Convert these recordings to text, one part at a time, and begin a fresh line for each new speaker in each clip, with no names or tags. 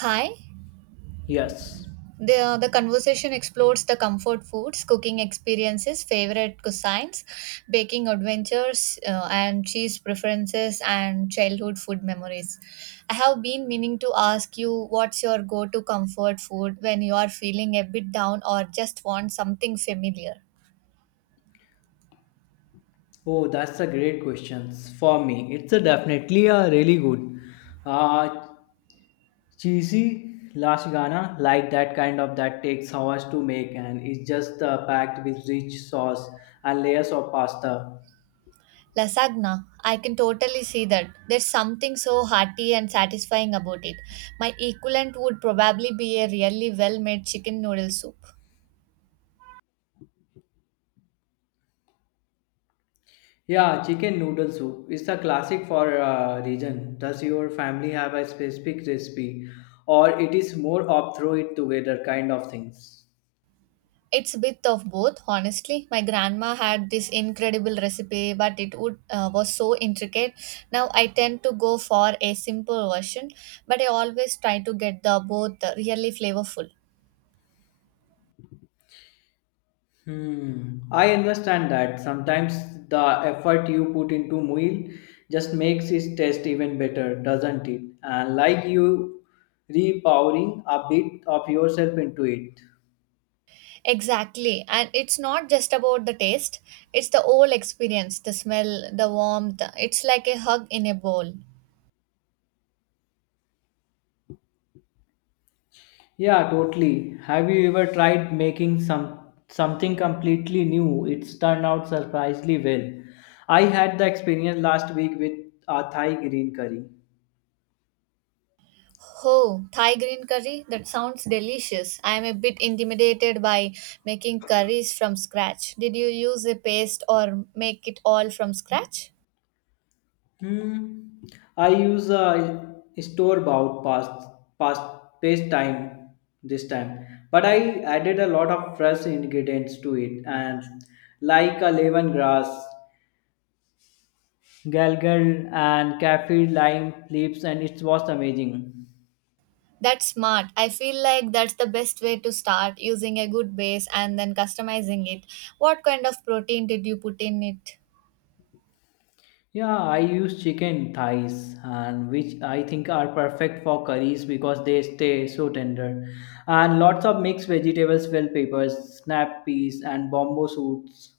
Hi.
Yes.
The conversation explores the comfort foods, cooking experiences, favorite cuisines, baking adventures, and cheese preferences, and childhood food memories. I have been meaning to ask you, what's your go to comfort food when you are feeling a bit down or just want something familiar?
Oh, that's a great question. For me, it's a definitely a really good, uh, cheesy last Ghana like that kind of that takes hours to make, and it's just packed with rich sauce and layers of pasta.
Lasagna. I can totally see that. There's something so hearty and satisfying about it. My equivalent would probably be a really well made chicken noodle soup.
Yeah, chicken noodle soup is a classic for a region. Does your family have a specific recipe, or it is more of throw it together kind of things?
It's a bit of both, honestly. My grandma had this incredible recipe, but it would was so intricate. Now I tend to go for a simple version, but I always try to get the both really flavorful.
Hmm. I understand that. Sometimes the effort you put into meal just makes its taste even better, doesn't it? And like you repowering a bit of yourself into it.
Exactly, and it's not just about the taste; it's the whole experience, the smell, the warmth. It's like a hug in a bowl.
Yeah, totally. Have you ever tried making something completely new? It's turned out surprisingly well. I had the experience last week with a Thai green curry.
Oh, Thai green curry? That sounds delicious. I am a bit intimidated by making curries from scratch. Did you use a paste or make it all from scratch?
Hmm. I use a store-bought past pastime this time, but I added a lot of fresh ingredients to it, and like a lemongrass, galgal, and kaffir lime leaves, and it was amazing.
That's smart. I feel like that's the best way to start, using a good base and then customizing it. What kind of protein did you put in it?
Yeah, I use chicken thighs, and which I think are perfect for curries because they stay so tender, and lots of mixed vegetables, bell peppers, snap peas, and bombo shoots.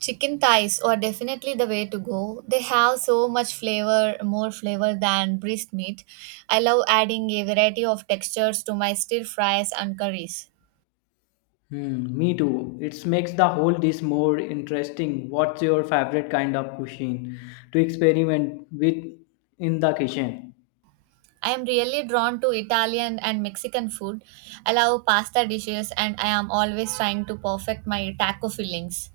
Chicken thighs are definitely the way to go. They have so much flavor, more flavor than breast meat. I love adding a variety of textures to my stir fries and curries.
Hmm, me too. It makes the whole dish more interesting. What's your favorite kind of cuisine to experiment with in the kitchen?
I am really drawn to Italian and Mexican food. I love pasta dishes and I am always trying to perfect my taco fillings.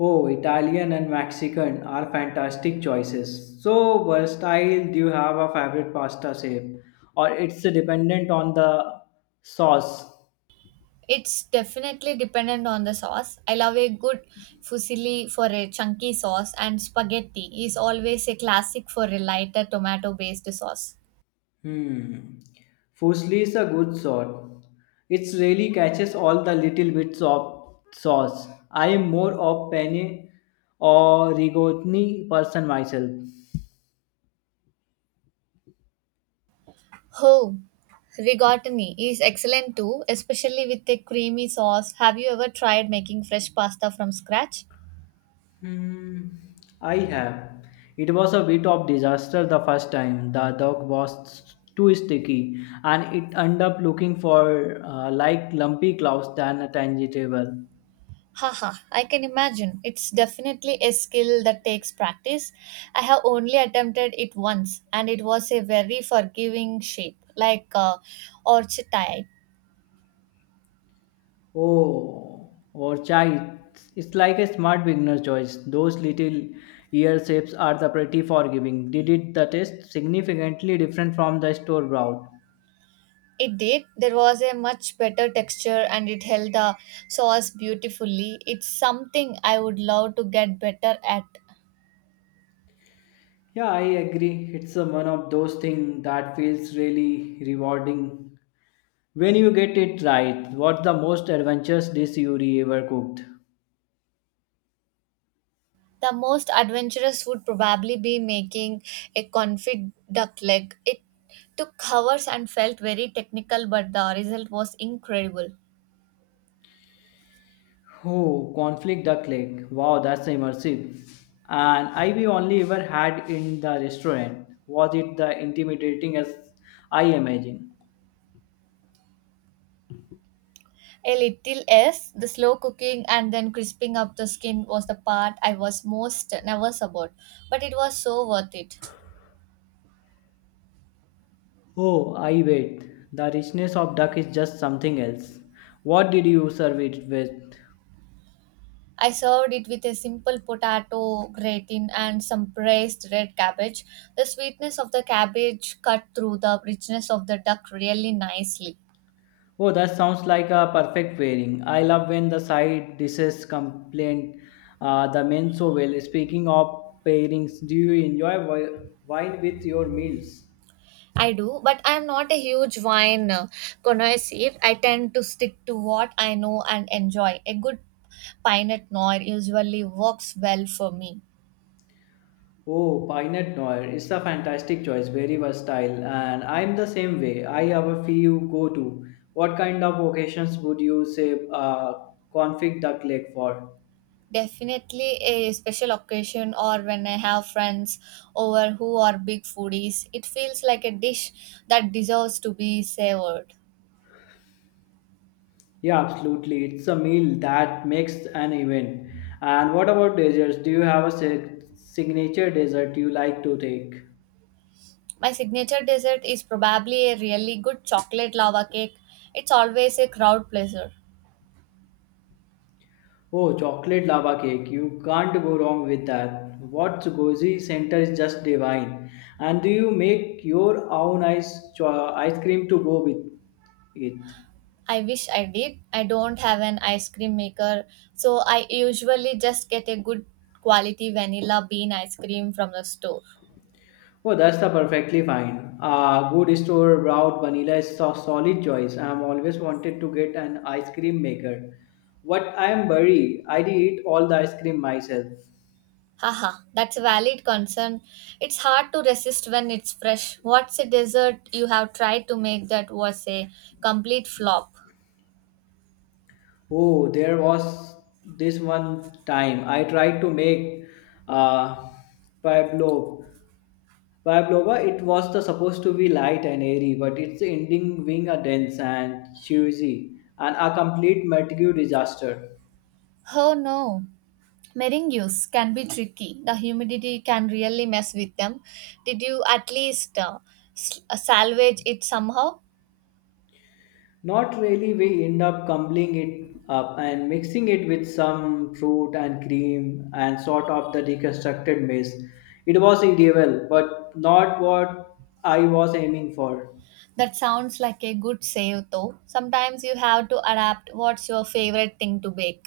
Oh, Italian and Mexican are fantastic choices. So versatile. Do you have a favorite pasta shape, or it's dependent on the sauce?
It's definitely dependent on the sauce. I love a good fusilli for a chunky sauce and spaghetti is always a classic for a lighter tomato based sauce.
Hmm. Firstly, is a good sort. It really catches all the little bits of sauce. I am more of penne or rigatoni person myself.
Oh, rigatoni is excellent too, especially with a creamy sauce. Have you ever tried making fresh pasta from scratch?
Hmm. I have. It was a bit of disaster the first time. The dog was too sticky, and it ended up looking for like lumpy clouds than a tangy table.
Haha, I can imagine. It's definitely a skill that takes practice. I have only attempted it once and it was a very forgiving shape, like orchidite.
Oh, or chai. It's like a smart beginner choice. Those little ear shapes are the pretty forgiving. Did it the taste significantly different from the store broth?
It did. There was a much better texture and it held the sauce beautifully. It's something I would love to get better at.
Yeah, I agree. It's a one of those things that feels really rewarding when you get it right. What's the most adventurous dish you ever cooked?
The most adventurous would probably be making a confit duck leg. It took hours and felt very technical, but the result was incredible.
Oh, Conflict duck leg. Wow, that's immersive. And I we only ever had in the restaurant. Was it the intimidating as I imagine?
A little, yes. The slow cooking and then crisping up the skin was the part I was most nervous about, but it was so worth it.
Oh, I wait. The richness of duck is just something else. What did you serve it with?
I served it with a simple potato gratin and some braised red cabbage. The sweetness of the cabbage cut through the richness of the duck really nicely.
Oh, that sounds like a perfect pairing. I love when the side dishes complain the men so well. Speaking of pairings, do you enjoy wine with your meals?
I do, but I am not a huge wine connoisseur. I tend to stick to what I know and enjoy. A good Pinot Noir usually works well for me.
Oh, Pinot Noir is a fantastic choice, very versatile, and I'm the same way. I have a few go to. What kind of occasions would you say config duck leg for?
Definitely a special occasion or when I have friends over who are big foodies. It feels like a dish that deserves to be savored.
Yeah, absolutely. It's a meal that makes an event. And what about desserts? Do you have a signature dessert you like to take?
My signature dessert is probably a really good chocolate lava cake. It's always a crowd pleaser.
Oh, chocolate lava cake. You can't go wrong with that. What Gozi Center is just divine. And do you make your own ice cream to go with it?
I wish I did. I don't have an ice cream maker, so I usually just get a good quality vanilla bean ice cream from the store.
Oh, that's the perfectly fine. A good store bought vanilla is a solid choice. I'm always wanted to get an ice cream maker. What I'm worried, I did all the ice cream myself.
Haha, that's a valid concern. It's hard to resist when it's fresh. What's a dessert you have tried to make that was a complete flop?
Oh, there was this one time I tried to make uh, Pavlov. Pavlova, it was the, supposed to be light and airy, but its ending being a dense and cheesy and a complete material disaster.
Oh no. Meringues can be tricky. The humidity can really mess with them. Did you at least salvage it somehow?
Not really, we end up crumbling it up and mixing it with some fruit and cream and sort of the reconstructed mess. It was edible, but not what I was aiming for.
That sounds like a good save though. Sometimes you have to adapt. What's your favorite thing to bake?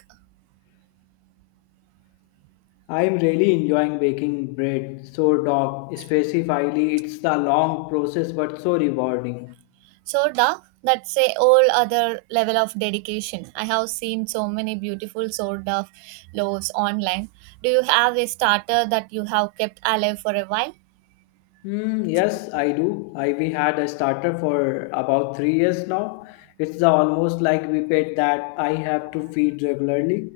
I am really enjoying baking bread, sourdough, specifically. It's the long process but so rewarding.
So, da, that's a whole other level of dedication. I have seen so many beautiful sort of loaves online. Do you have a starter that you have kept alive for a while?
Mm, yes, I do. I we had a starter for about 3 years now. It's the almost like we pet that I have to feed regularly.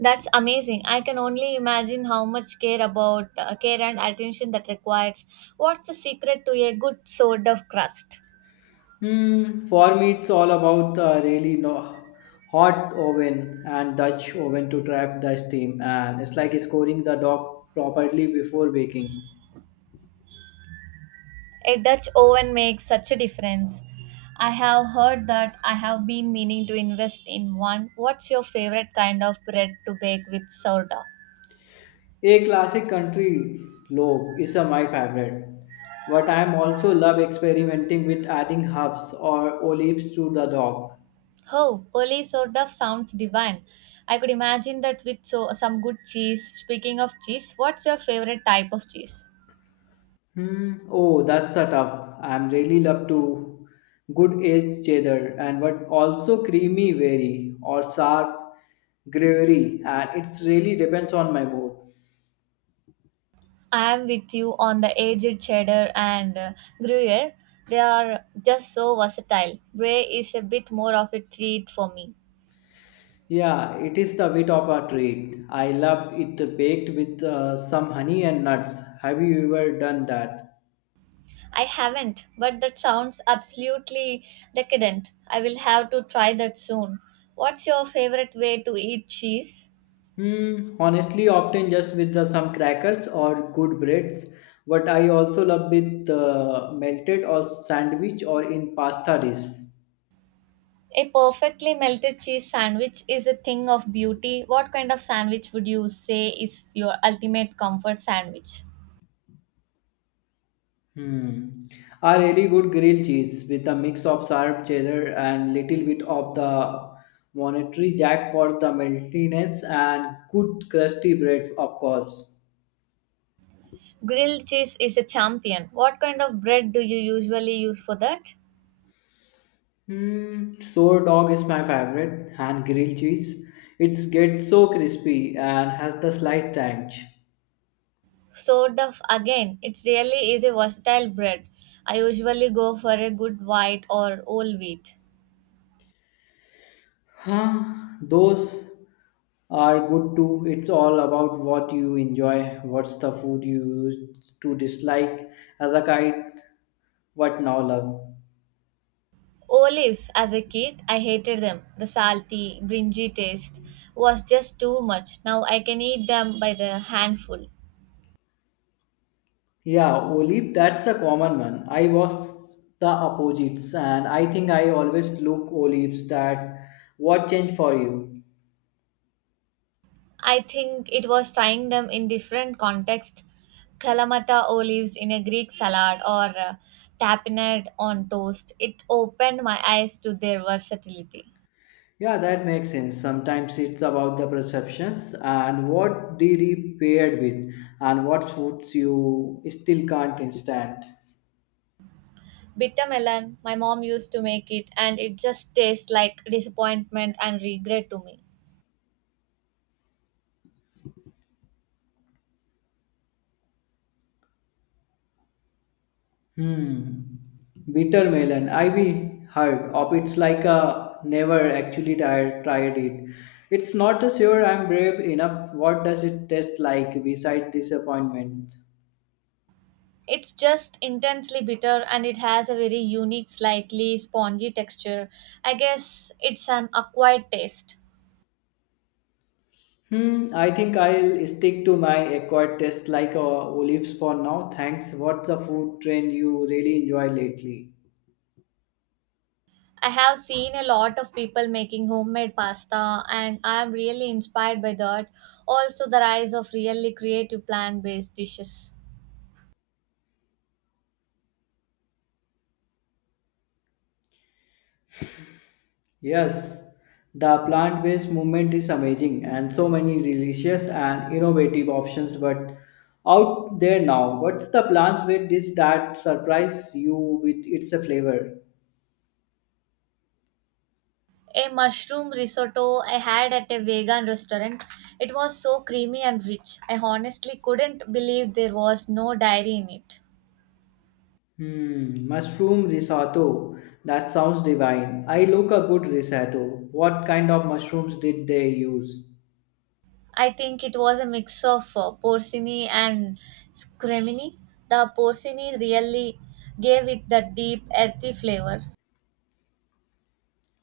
That's amazing. I can only imagine how much care about care and attention that requires. What's the secret to a good sort of crust?
Hmm. For me, it's all about really no hot oven and Dutch oven to trap the steam, and it's like scoring the dough properly before baking.
A Dutch oven makes such a difference. I have heard that. I have been meaning to invest in one. What's your favorite kind of bread to bake with sourdough?
A classic country loaf is a, my favorite, but I am also love experimenting with adding herbs or olives to the dog.
Oh, ole soda sounds divine. I could imagine that with some good cheese. Speaking of cheese, what's your favorite type of cheese?
Hmm. Oh, that's a tough. I am really love to good aged cheddar and but also creamy very or sharp gravery and it's really depends on my mood.
I am with you on the aged cheddar and Gruyere. They are just so versatile. Bray is a bit more of a treat for me.
Yeah, it is the bit of a treat. I love it baked with some honey and nuts. Have you ever done that?
I haven't, but that sounds absolutely decadent. I will have to try that soon. What's your favorite way to eat cheese?
Hmm, honestly, often just with the, some crackers or good breads. But I also love with melted or sandwich or in pasta dish.
A perfectly melted cheese sandwich is a thing of beauty. What kind of sandwich would you say is your ultimate comfort sandwich?
Hmm, a really good grilled cheese with a mix of sharp cheddar and little bit of the monetary jack for the meltiness and good crusty bread, of course.
Grilled cheese is a champion. What kind of bread do you usually use for that?
Hmm, sour dog is my favorite and grilled cheese. It gets so crispy and has the slight tang.
Sourdough again, it really is a versatile bread. I usually go for a good white or whole wheat.
Huh, those are good too. It's all about what you enjoy, what's the food you used to dislike as a kid, what now love.
Olives, as a kid, I hated them. The salty, bringy taste was just too much. Now I can eat them by the handful.
Yeah, olive, that's a common one. I was the opposites, and I think I always look olives that what changed for you.
I think it was trying them in different context. Kalamata olives in a Greek salad or tapenade on toast. It opened my eyes to their versatility.
Yeah, that makes sense. Sometimes it's about the perceptions and what they repaired with, and what foods you still can't stand.
Bitter melon, my mom used to make it and it just tastes like disappointment and regret to me.
Hmm. Bitter melon. I we heard of it's like a never actually tried it. It's not a sure I'm brave enough. What does it taste like besides disappointment?
It's just intensely bitter and it has a very unique, slightly spongy texture. I guess it's an acquired taste.
Hmm. I think I'll stick to my acquired taste like olives for now. Thanks. What's the food trend you really enjoy lately?
I have seen a lot of people making homemade pasta and I am really inspired by that. Also, the rise of really creative plant based dishes.
Yes, the plant based movement is amazing and so many delicious and innovative options but out there now. What's the plant based dish that surprise you with its flavor?
A mushroom risotto I had at a vegan restaurant. It was so creamy and rich. I honestly couldn't believe there was no dairy in it.
Hmm, mushroom risotto. That sounds divine. I look a good risotto. What kind of mushrooms did they use?
I think it was a mix of porcini and scremini. The porcini really gave it that deep, earthy flavor.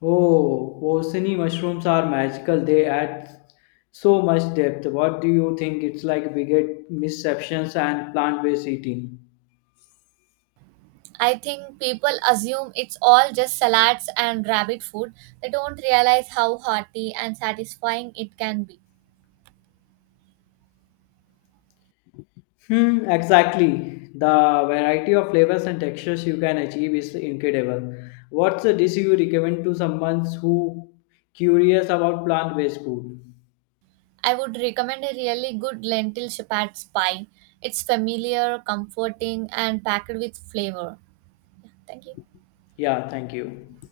Oh, Bosini mushrooms are magical. They add so much depth. What do you think? It's like we get misceptions and plant-based eating.
I think people assume it's all just salads and rabbit food. They don't realize how hearty and satisfying it can be.
Hmm, exactly. The variety of flavors and textures you can achieve is incredible. What's a dish you recommend to someone who curious about plant-based food?
I would recommend a really good lentil shepherd's pie. It's familiar, comforting, and packed with flavor. Yeah, thank you.
Yeah, thank you.